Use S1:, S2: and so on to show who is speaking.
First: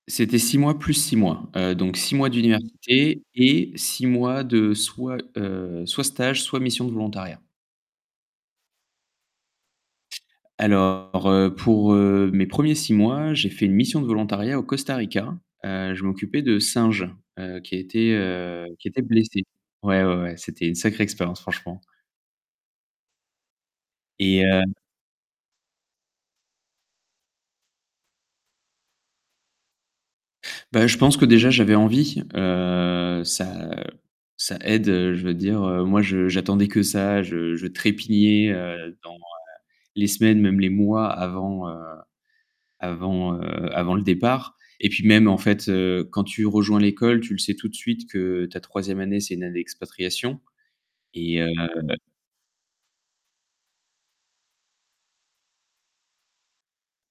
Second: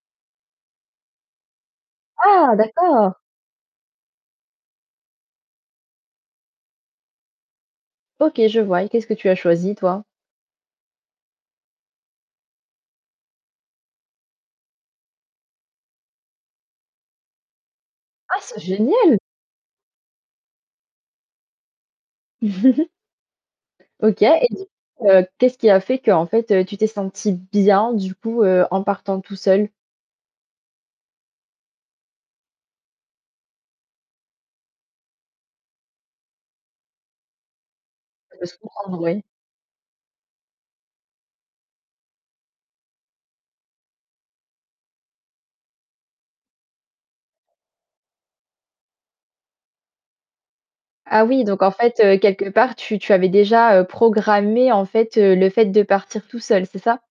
S1: C'était 6 mois plus 6 mois. Heu, donc 6 mois
S2: Ah, d'accord.
S1: d'université et 6 mois de soit, heu, soit stage, soit mission de volontariat.
S2: OK, je vois et qu'est-ce que tu as choisi toi?
S1: Alors, heu, pour, heu, mes premiers 6 mois, j'ai fait une mission de volontariat au Costa Rica. Heu, je m'occupais de singes, heu, qui étaient,
S2: Ah, c'est
S1: heu, qui étaient
S2: génial.
S1: blessés. Ouais, ouais ouais, c'était une sacrée expérience, franchement.
S2: OK.
S1: Et,
S2: Et du
S1: heu
S2: coup, heu, qu'est-ce qui a fait, qu'en fait, tu t'es sentie bien du coup, heu, en partant tout seul?
S1: Bah, je pense que déjà j'avais envie, heu, ça ça aide, heu, je veux dire, heu, moi je j'attendais que ça, je je
S2: Ca peut
S1: trépignais,
S2: se
S1: heu,
S2: comprendre,
S1: dans, heu,
S2: oui.
S1: les semaines même les mois avant, heu, avant, heu, avant le départ. Et puis même en fait, heu, quand tu rejoins l'école, tu le sais tout de suite que ta 3e année, c'est une année d'expatriation
S2: Ah,
S1: et
S2: oui, donc en
S1: heu
S2: fait, heu, quelque part, tu tu avais déjà, heu, programmé en fait, heu, le fait de partir tout seul, c'est ça?